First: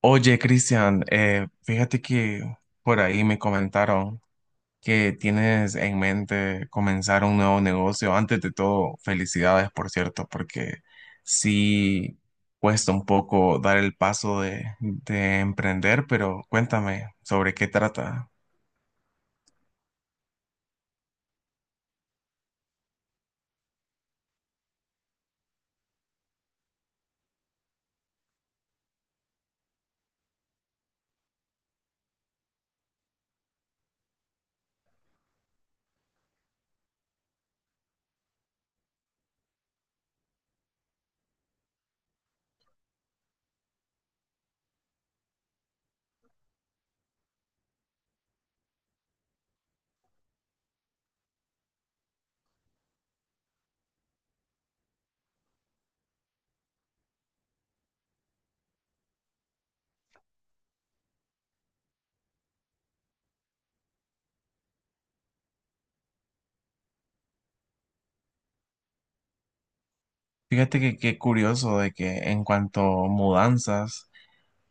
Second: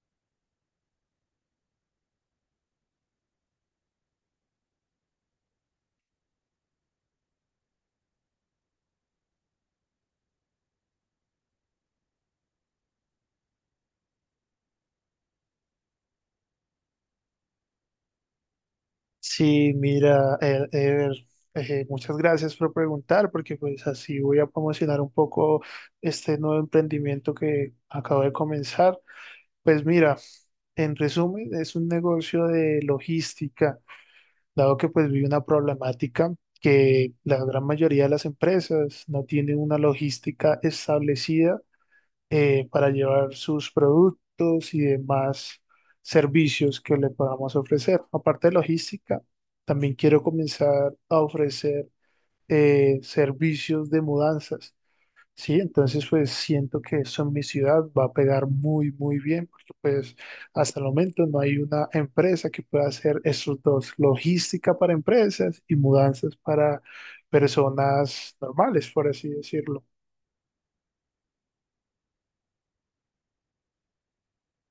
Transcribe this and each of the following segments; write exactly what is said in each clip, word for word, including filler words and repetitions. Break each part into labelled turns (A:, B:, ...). A: Oye, Cristian, eh, fíjate que por ahí me comentaron que tienes en mente comenzar un nuevo negocio. Antes de todo, felicidades, por cierto, porque sí cuesta un poco dar el paso de, de emprender, pero cuéntame sobre qué trata.
B: Sí, mira, eh, Ever, eh, muchas gracias por preguntar, porque pues así voy a promocionar un poco este nuevo emprendimiento que acabo de comenzar. Pues mira, en resumen, es un negocio de logística, dado que pues vi una problemática que la gran mayoría de las empresas no tienen una logística establecida eh, para llevar sus productos y demás servicios que le podamos ofrecer. Aparte de logística, también quiero comenzar a ofrecer eh, servicios de mudanzas. Sí, entonces pues siento que eso en mi ciudad va a pegar muy, muy bien, porque pues hasta el momento no hay una empresa que pueda hacer esos dos, logística para empresas y mudanzas para personas normales, por así decirlo.
A: Fíjate que qué curioso de que en cuanto a mudanzas,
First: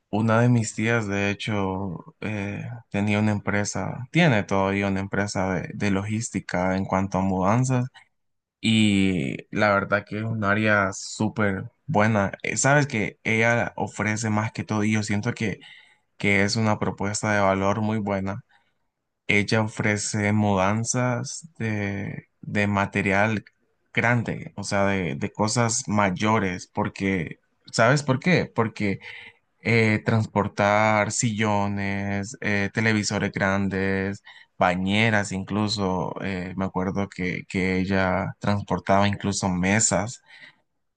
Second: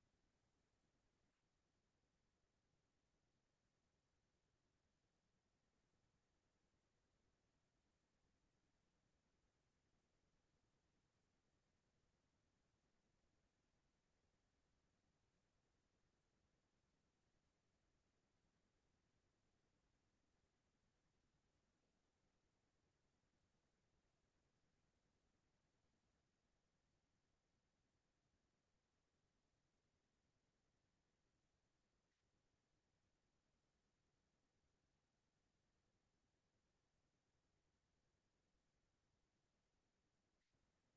A: una de mis tías, de hecho, eh, tenía una empresa, tiene todavía una empresa de de logística en cuanto a mudanzas. Y la verdad que es un área súper buena. Eh, Sabes que ella ofrece más que todo, y yo siento que, que es una propuesta de valor muy buena. Ella ofrece mudanzas de, de material grande, o sea, de, de cosas mayores, porque, ¿sabes por qué? Porque eh, transportar sillones, eh, televisores grandes, bañeras incluso. Eh, me acuerdo que, que ella transportaba incluso mesas.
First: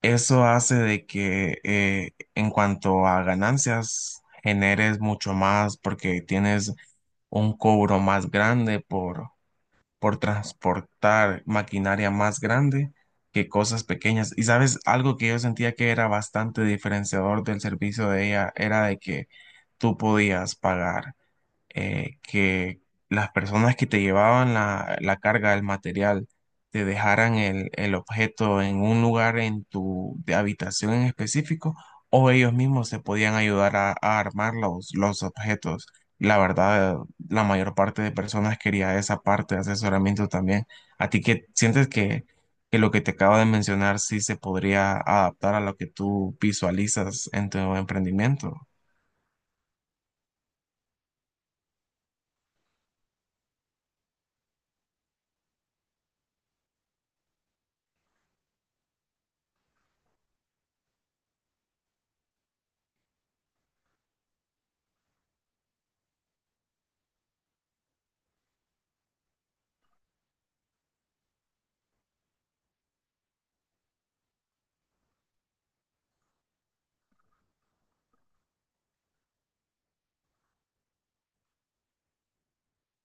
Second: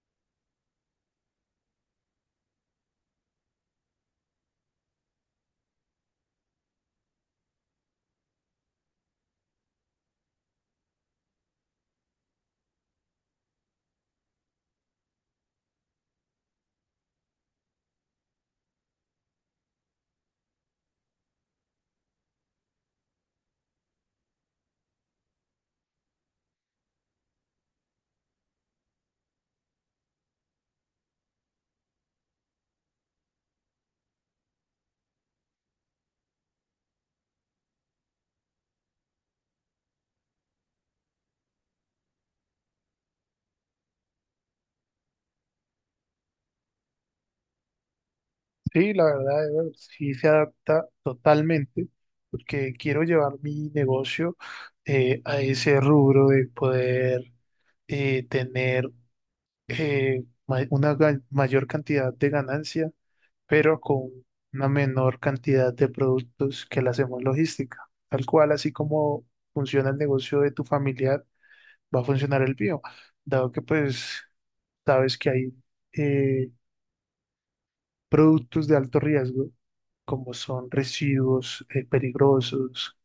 A: Eso hace de que eh, en cuanto a ganancias generes mucho más porque tienes un cobro más grande por por transportar maquinaria más grande que cosas pequeñas. Y sabes, algo que yo sentía que era bastante diferenciador del servicio de ella era de que tú podías pagar eh, que las personas que te llevaban la, la carga, el material, te dejaran el, el objeto en un lugar en tu de habitación en específico, o ellos mismos se podían ayudar a, a armar los, los objetos. La verdad, la mayor parte de personas quería esa parte de asesoramiento también. ¿A ti que sientes que, que lo que te acabo de mencionar sí se podría adaptar a lo que tú visualizas en tu emprendimiento?
B: Sí, la verdad, Ever, sí se adapta totalmente, porque quiero llevar mi negocio eh, a ese rubro de poder eh, tener eh, ma- una ga- mayor cantidad de ganancia, pero con una menor cantidad de productos que la hacemos logística. Tal cual, así como funciona el negocio de tu familiar, va a funcionar el mío, dado que pues sabes que hay eh, productos de alto riesgo, como son residuos eh, peligrosos,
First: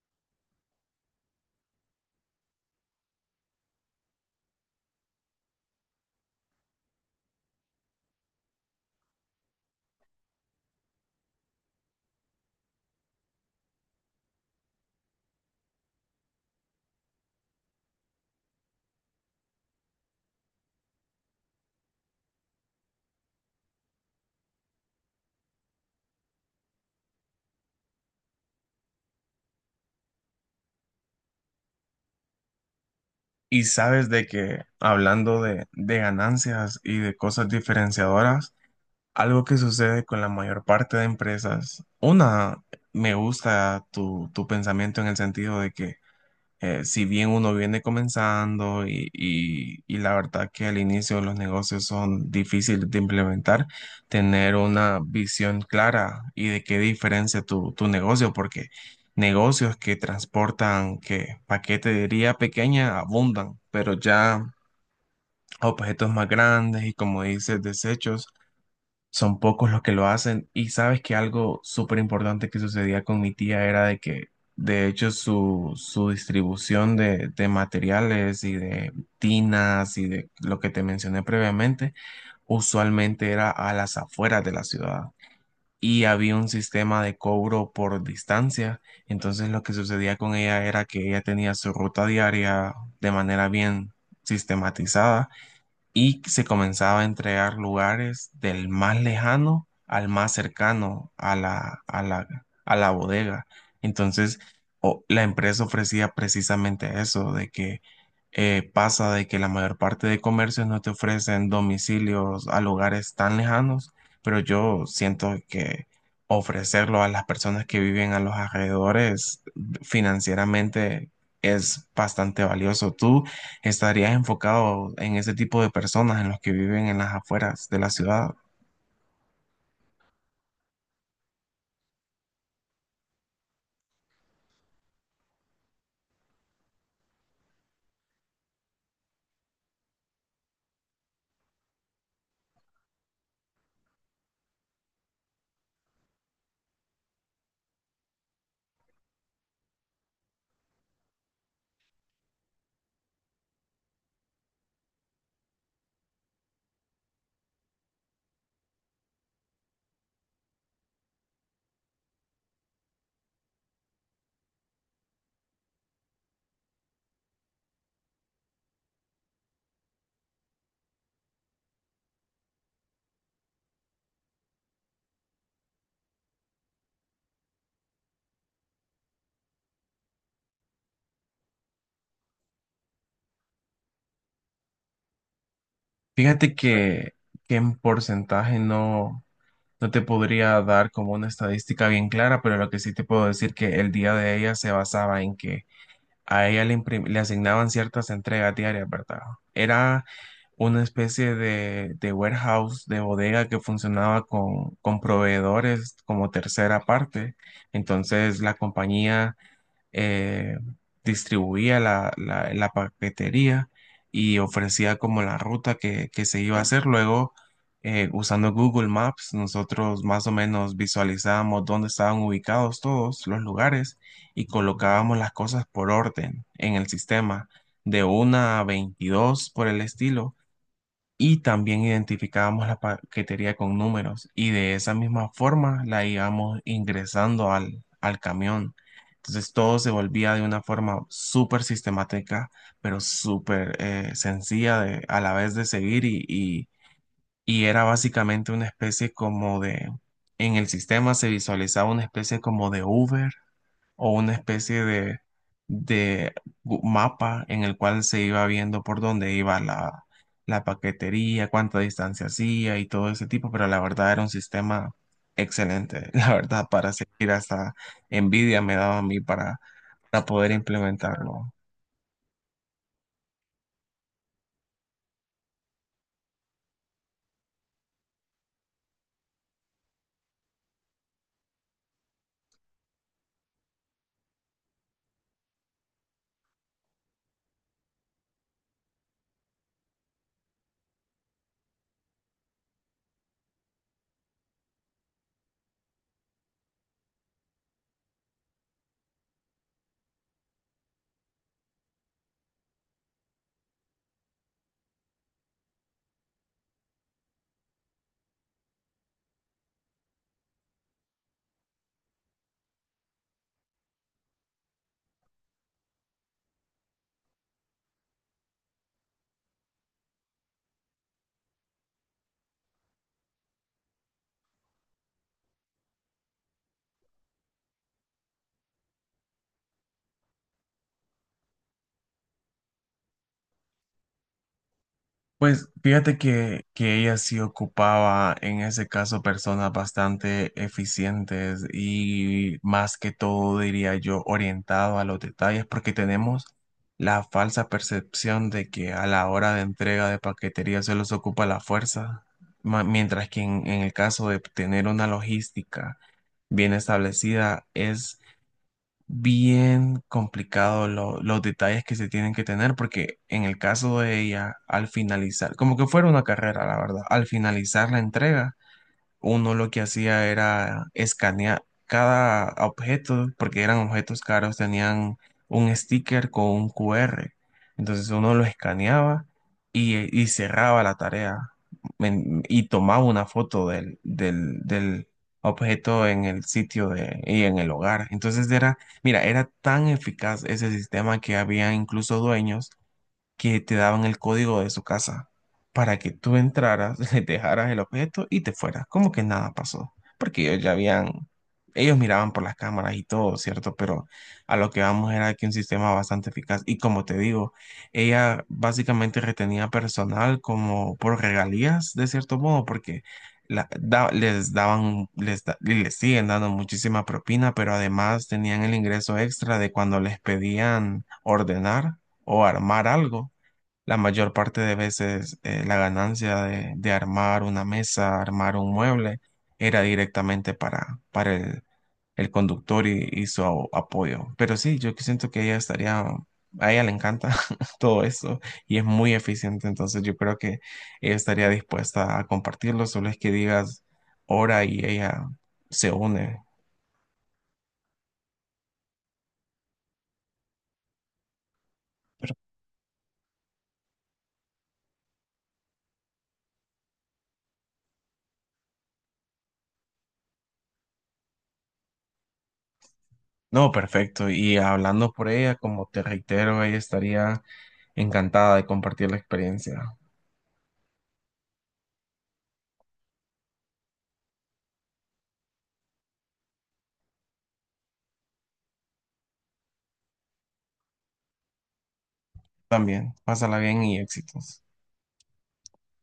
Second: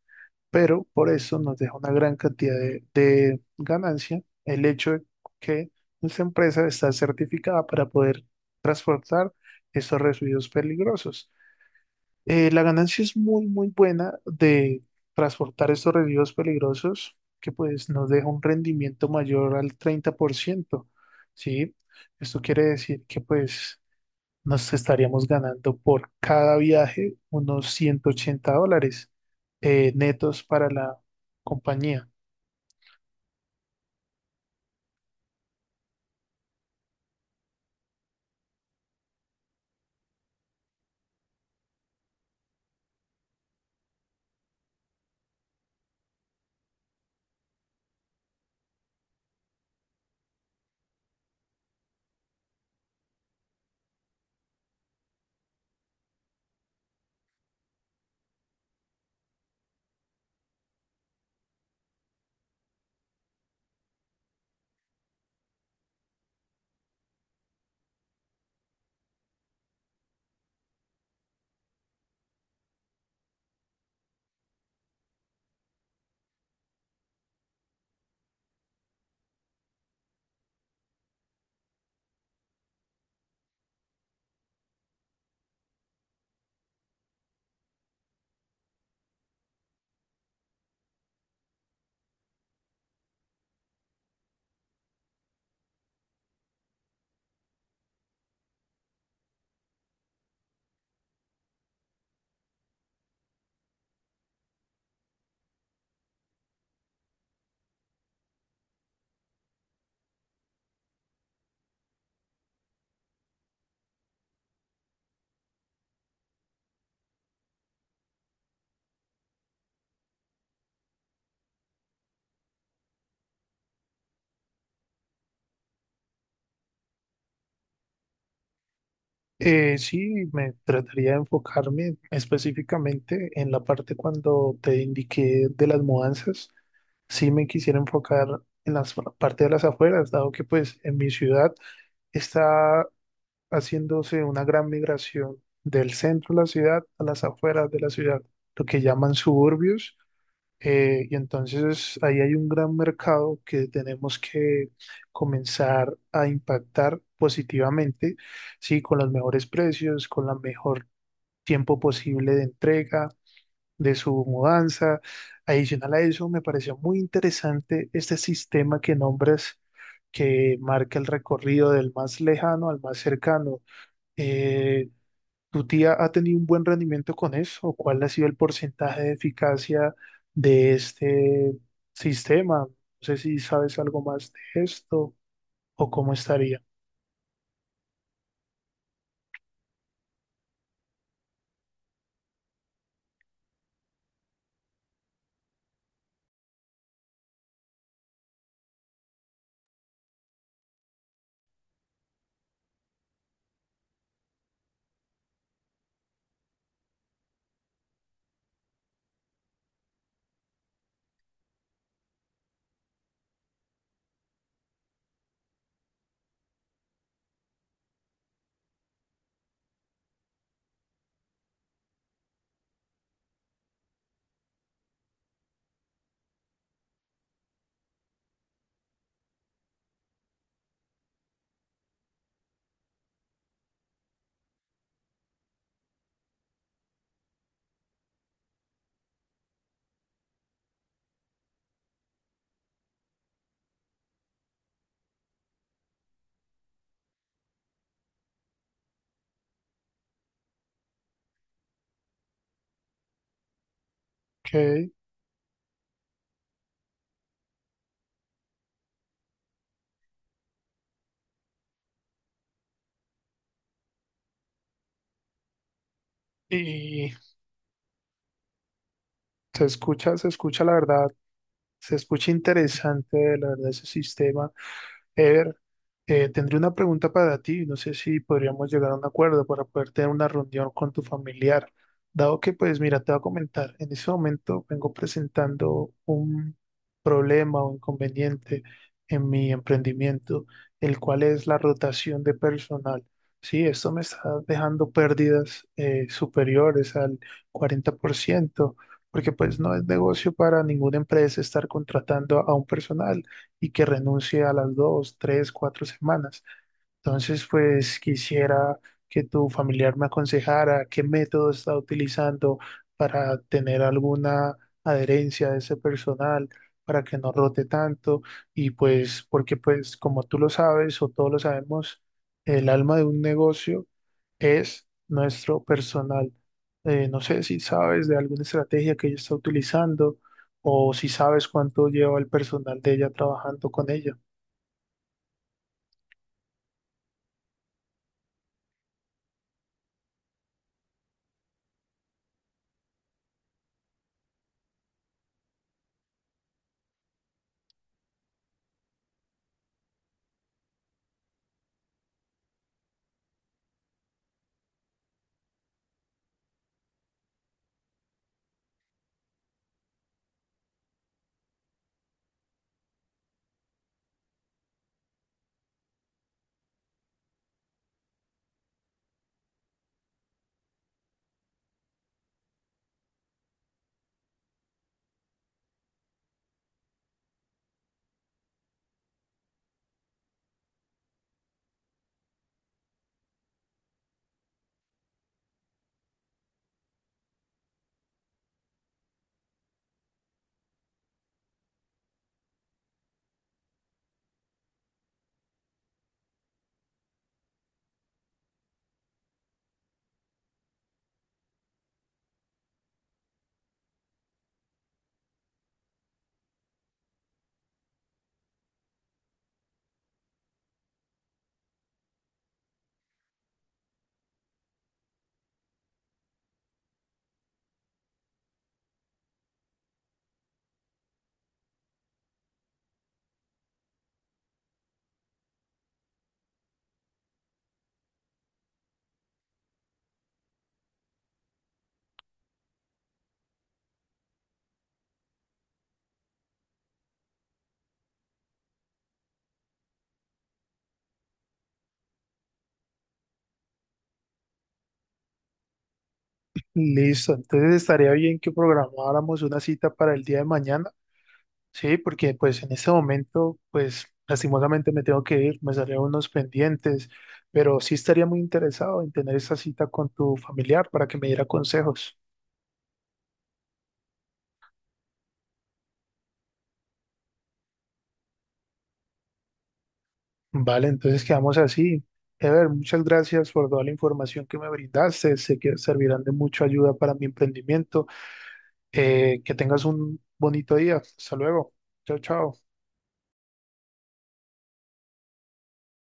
B: pero por eso nos deja una gran cantidad de, de ganancia el hecho de que nuestra empresa está certificada para poder transportar estos residuos peligrosos. Eh, la ganancia es muy, muy buena de transportar estos residuos peligrosos, que pues nos deja un rendimiento mayor al treinta por ciento, ¿sí? Esto quiere decir que pues nos estaríamos ganando por cada viaje unos ciento ochenta dólares eh, netos para la compañía.
A: Y sabes de que hablando de, de ganancias y de cosas diferenciadoras, algo que sucede con la mayor parte de empresas, una, me gusta tu, tu pensamiento en el sentido de que eh, si bien uno viene comenzando y, y- y la verdad que al inicio los negocios son difíciles de implementar, tener una visión clara y de qué diferencia tu, tu negocio, porque negocios que transportan, que paquetería pequeña abundan, pero ya objetos más grandes y como dices, desechos. Son pocos los que lo hacen. Y sabes que algo súper importante que sucedía con mi tía era de que, de hecho, su, su distribución de, de materiales y de tinas y de lo que te mencioné previamente, usualmente era a las afueras de la ciudad. Y había un sistema de cobro por distancia. Entonces lo que sucedía con ella era que ella tenía su ruta diaria de manera bien sistematizada y se comenzaba a entregar lugares del más lejano al más cercano a la, a la, a la bodega. Entonces, o- la empresa ofrecía precisamente eso, de que eh, pasa de que la mayor parte de comercios no te ofrecen domicilios a lugares tan lejanos, pero yo siento que ofrecerlo a las personas que viven a los alrededores financieramente es bastante valioso. ¿Tú estarías enfocado en ese tipo de personas, en los que viven en las afueras de la ciudad?
B: Eh, sí, me trataría de enfocarme específicamente en la parte cuando te indiqué de las mudanzas. Sí me quisiera enfocar en la parte de las afueras, dado que pues en mi ciudad está haciéndose una gran migración del centro de la ciudad a las afueras de la ciudad, lo que llaman suburbios. Eh, y entonces ahí hay un gran mercado que tenemos que comenzar a impactar positivamente, sí, con los mejores precios, con el mejor tiempo posible de entrega, de su mudanza. Adicional a eso, me pareció muy interesante este sistema que nombras, que marca el recorrido del más lejano al más cercano. Eh, ¿Tu tía ha tenido un buen rendimiento con eso? ¿Cuál ha sido el porcentaje de eficacia de este sistema? No sé si sabes algo más de esto o cómo
A: Fíjate
B: estaría.
A: que, que en porcentaje no, no te podría dar como una estadística bien clara, pero lo que sí te puedo decir que el día de ella se basaba en que a ella le, imprim- le asignaban ciertas entregas diarias, ¿verdad? Era una especie de, de warehouse, de bodega que funcionaba con, con proveedores como tercera parte. Entonces la compañía eh, distribuía la, la- la paquetería y ofrecía como la ruta que, que se iba a hacer. Luego, eh, usando Google Maps, nosotros más o menos visualizábamos dónde estaban ubicados todos los lugares y colocábamos las cosas por orden en el sistema, de una a veintidós por el estilo y también identificábamos la paquetería con números y de esa misma forma la íbamos ingresando al, al camión. Entonces todo se volvía de una forma súper sistemática, pero súper eh, sencilla de- a la vez de seguir y, y, y era básicamente una especie como de, en el sistema se visualizaba una especie como de Uber o una especie
B: Ok,
A: de, de gu- mapa en el cual se iba viendo por dónde iba la, la paquetería, cuánta distancia hacía y todo ese tipo, pero la verdad era un sistema excelente. La verdad, para
B: y
A: seguir hasta envidia me daba a mí para,
B: se escucha,
A: para
B: se
A: poder
B: escucha la verdad,
A: implementarlo.
B: se escucha interesante la verdad ese sistema. Eder, eh, tendré una pregunta para ti. No sé si podríamos llegar a un acuerdo para poder tener una reunión con tu familiar. Dado que, pues, mira, te voy a comentar, en ese momento vengo presentando un problema o inconveniente en mi emprendimiento, el cual es la rotación de personal. Sí, esto me está dejando pérdidas eh, superiores al cuarenta por ciento, porque pues no es negocio para ninguna empresa estar contratando a un personal y que renuncie a las dos, tres, cuatro semanas. Entonces, pues quisiera que tu familiar me aconsejara qué método está utilizando para tener alguna adherencia de ese personal, para que no rote tanto. Y pues, porque pues como tú lo sabes o todos lo sabemos, el alma de un negocio es nuestro personal. Eh, no sé si sabes de alguna estrategia que ella está utilizando o si sabes cuánto lleva el personal de ella trabajando con ella.
A: Pues fíjate que, que ella sí ocupaba en ese caso personas bastante eficientes y más que todo diría yo orientado a los detalles porque tenemos la falsa percepción de que a la hora de entrega de paquetería se los ocupa la fuerza, ma- mientras que en en el caso de tener una logística bien establecida es bien complicado lo- los detalles que se tienen que tener, porque en el caso de ella, al finalizar, como que fuera una carrera, la verdad, al finalizar la entrega uno lo que hacía era escanear cada objeto, porque eran objetos caros, tenían un sticker con un Q R. Entonces uno lo escaneaba y, eh, y cerraba la tarea men- y tomaba una foto del, del, del objeto en el sitio de, y en el hogar. Entonces era, mira, era tan eficaz ese sistema que había incluso dueños que te daban el código de su casa para que tú entraras, le dejaras el objeto y te fueras. Como que nada pasó, porque ellos ya habían, ellos miraban por las cámaras y todo, ¿cierto? Pero a lo que vamos era que un sistema bastante eficaz. Y como te digo, ella básicamente retenía personal como por regalías, de cierto modo, porque... la- da- les daban, les, da- y les siguen dando muchísima propina, pero además tenían el ingreso extra de cuando les pedían ordenar o armar algo. La mayor parte de veces eh, la ganancia de, de armar una mesa, armar un mueble, era directamente para, para el, el conductor y, y su a- apoyo. Pero sí, yo que siento que ella estaría, a ella le encanta todo eso y es muy eficiente, entonces yo creo que ella estaría dispuesta a compartirlo, solo es que digas hora y ella se une.
B: Listo, entonces estaría bien que programáramos una cita para el día de mañana, sí, porque pues en este momento, pues lastimosamente me tengo que ir, me salieron unos pendientes, pero sí estaría muy interesado en tener esa cita con tu familiar para que me diera consejos.
A: No, perfecto. Y hablando por ella, como te reitero, ella estaría encantada de compartir la experiencia.
B: Vale, entonces quedamos así. Ever, muchas gracias por toda la información que me brindaste, sé que servirán de mucha ayuda para mi emprendimiento. Eh, que tengas un bonito día, hasta luego, chao, chao.
A: También, pásala bien y éxitos.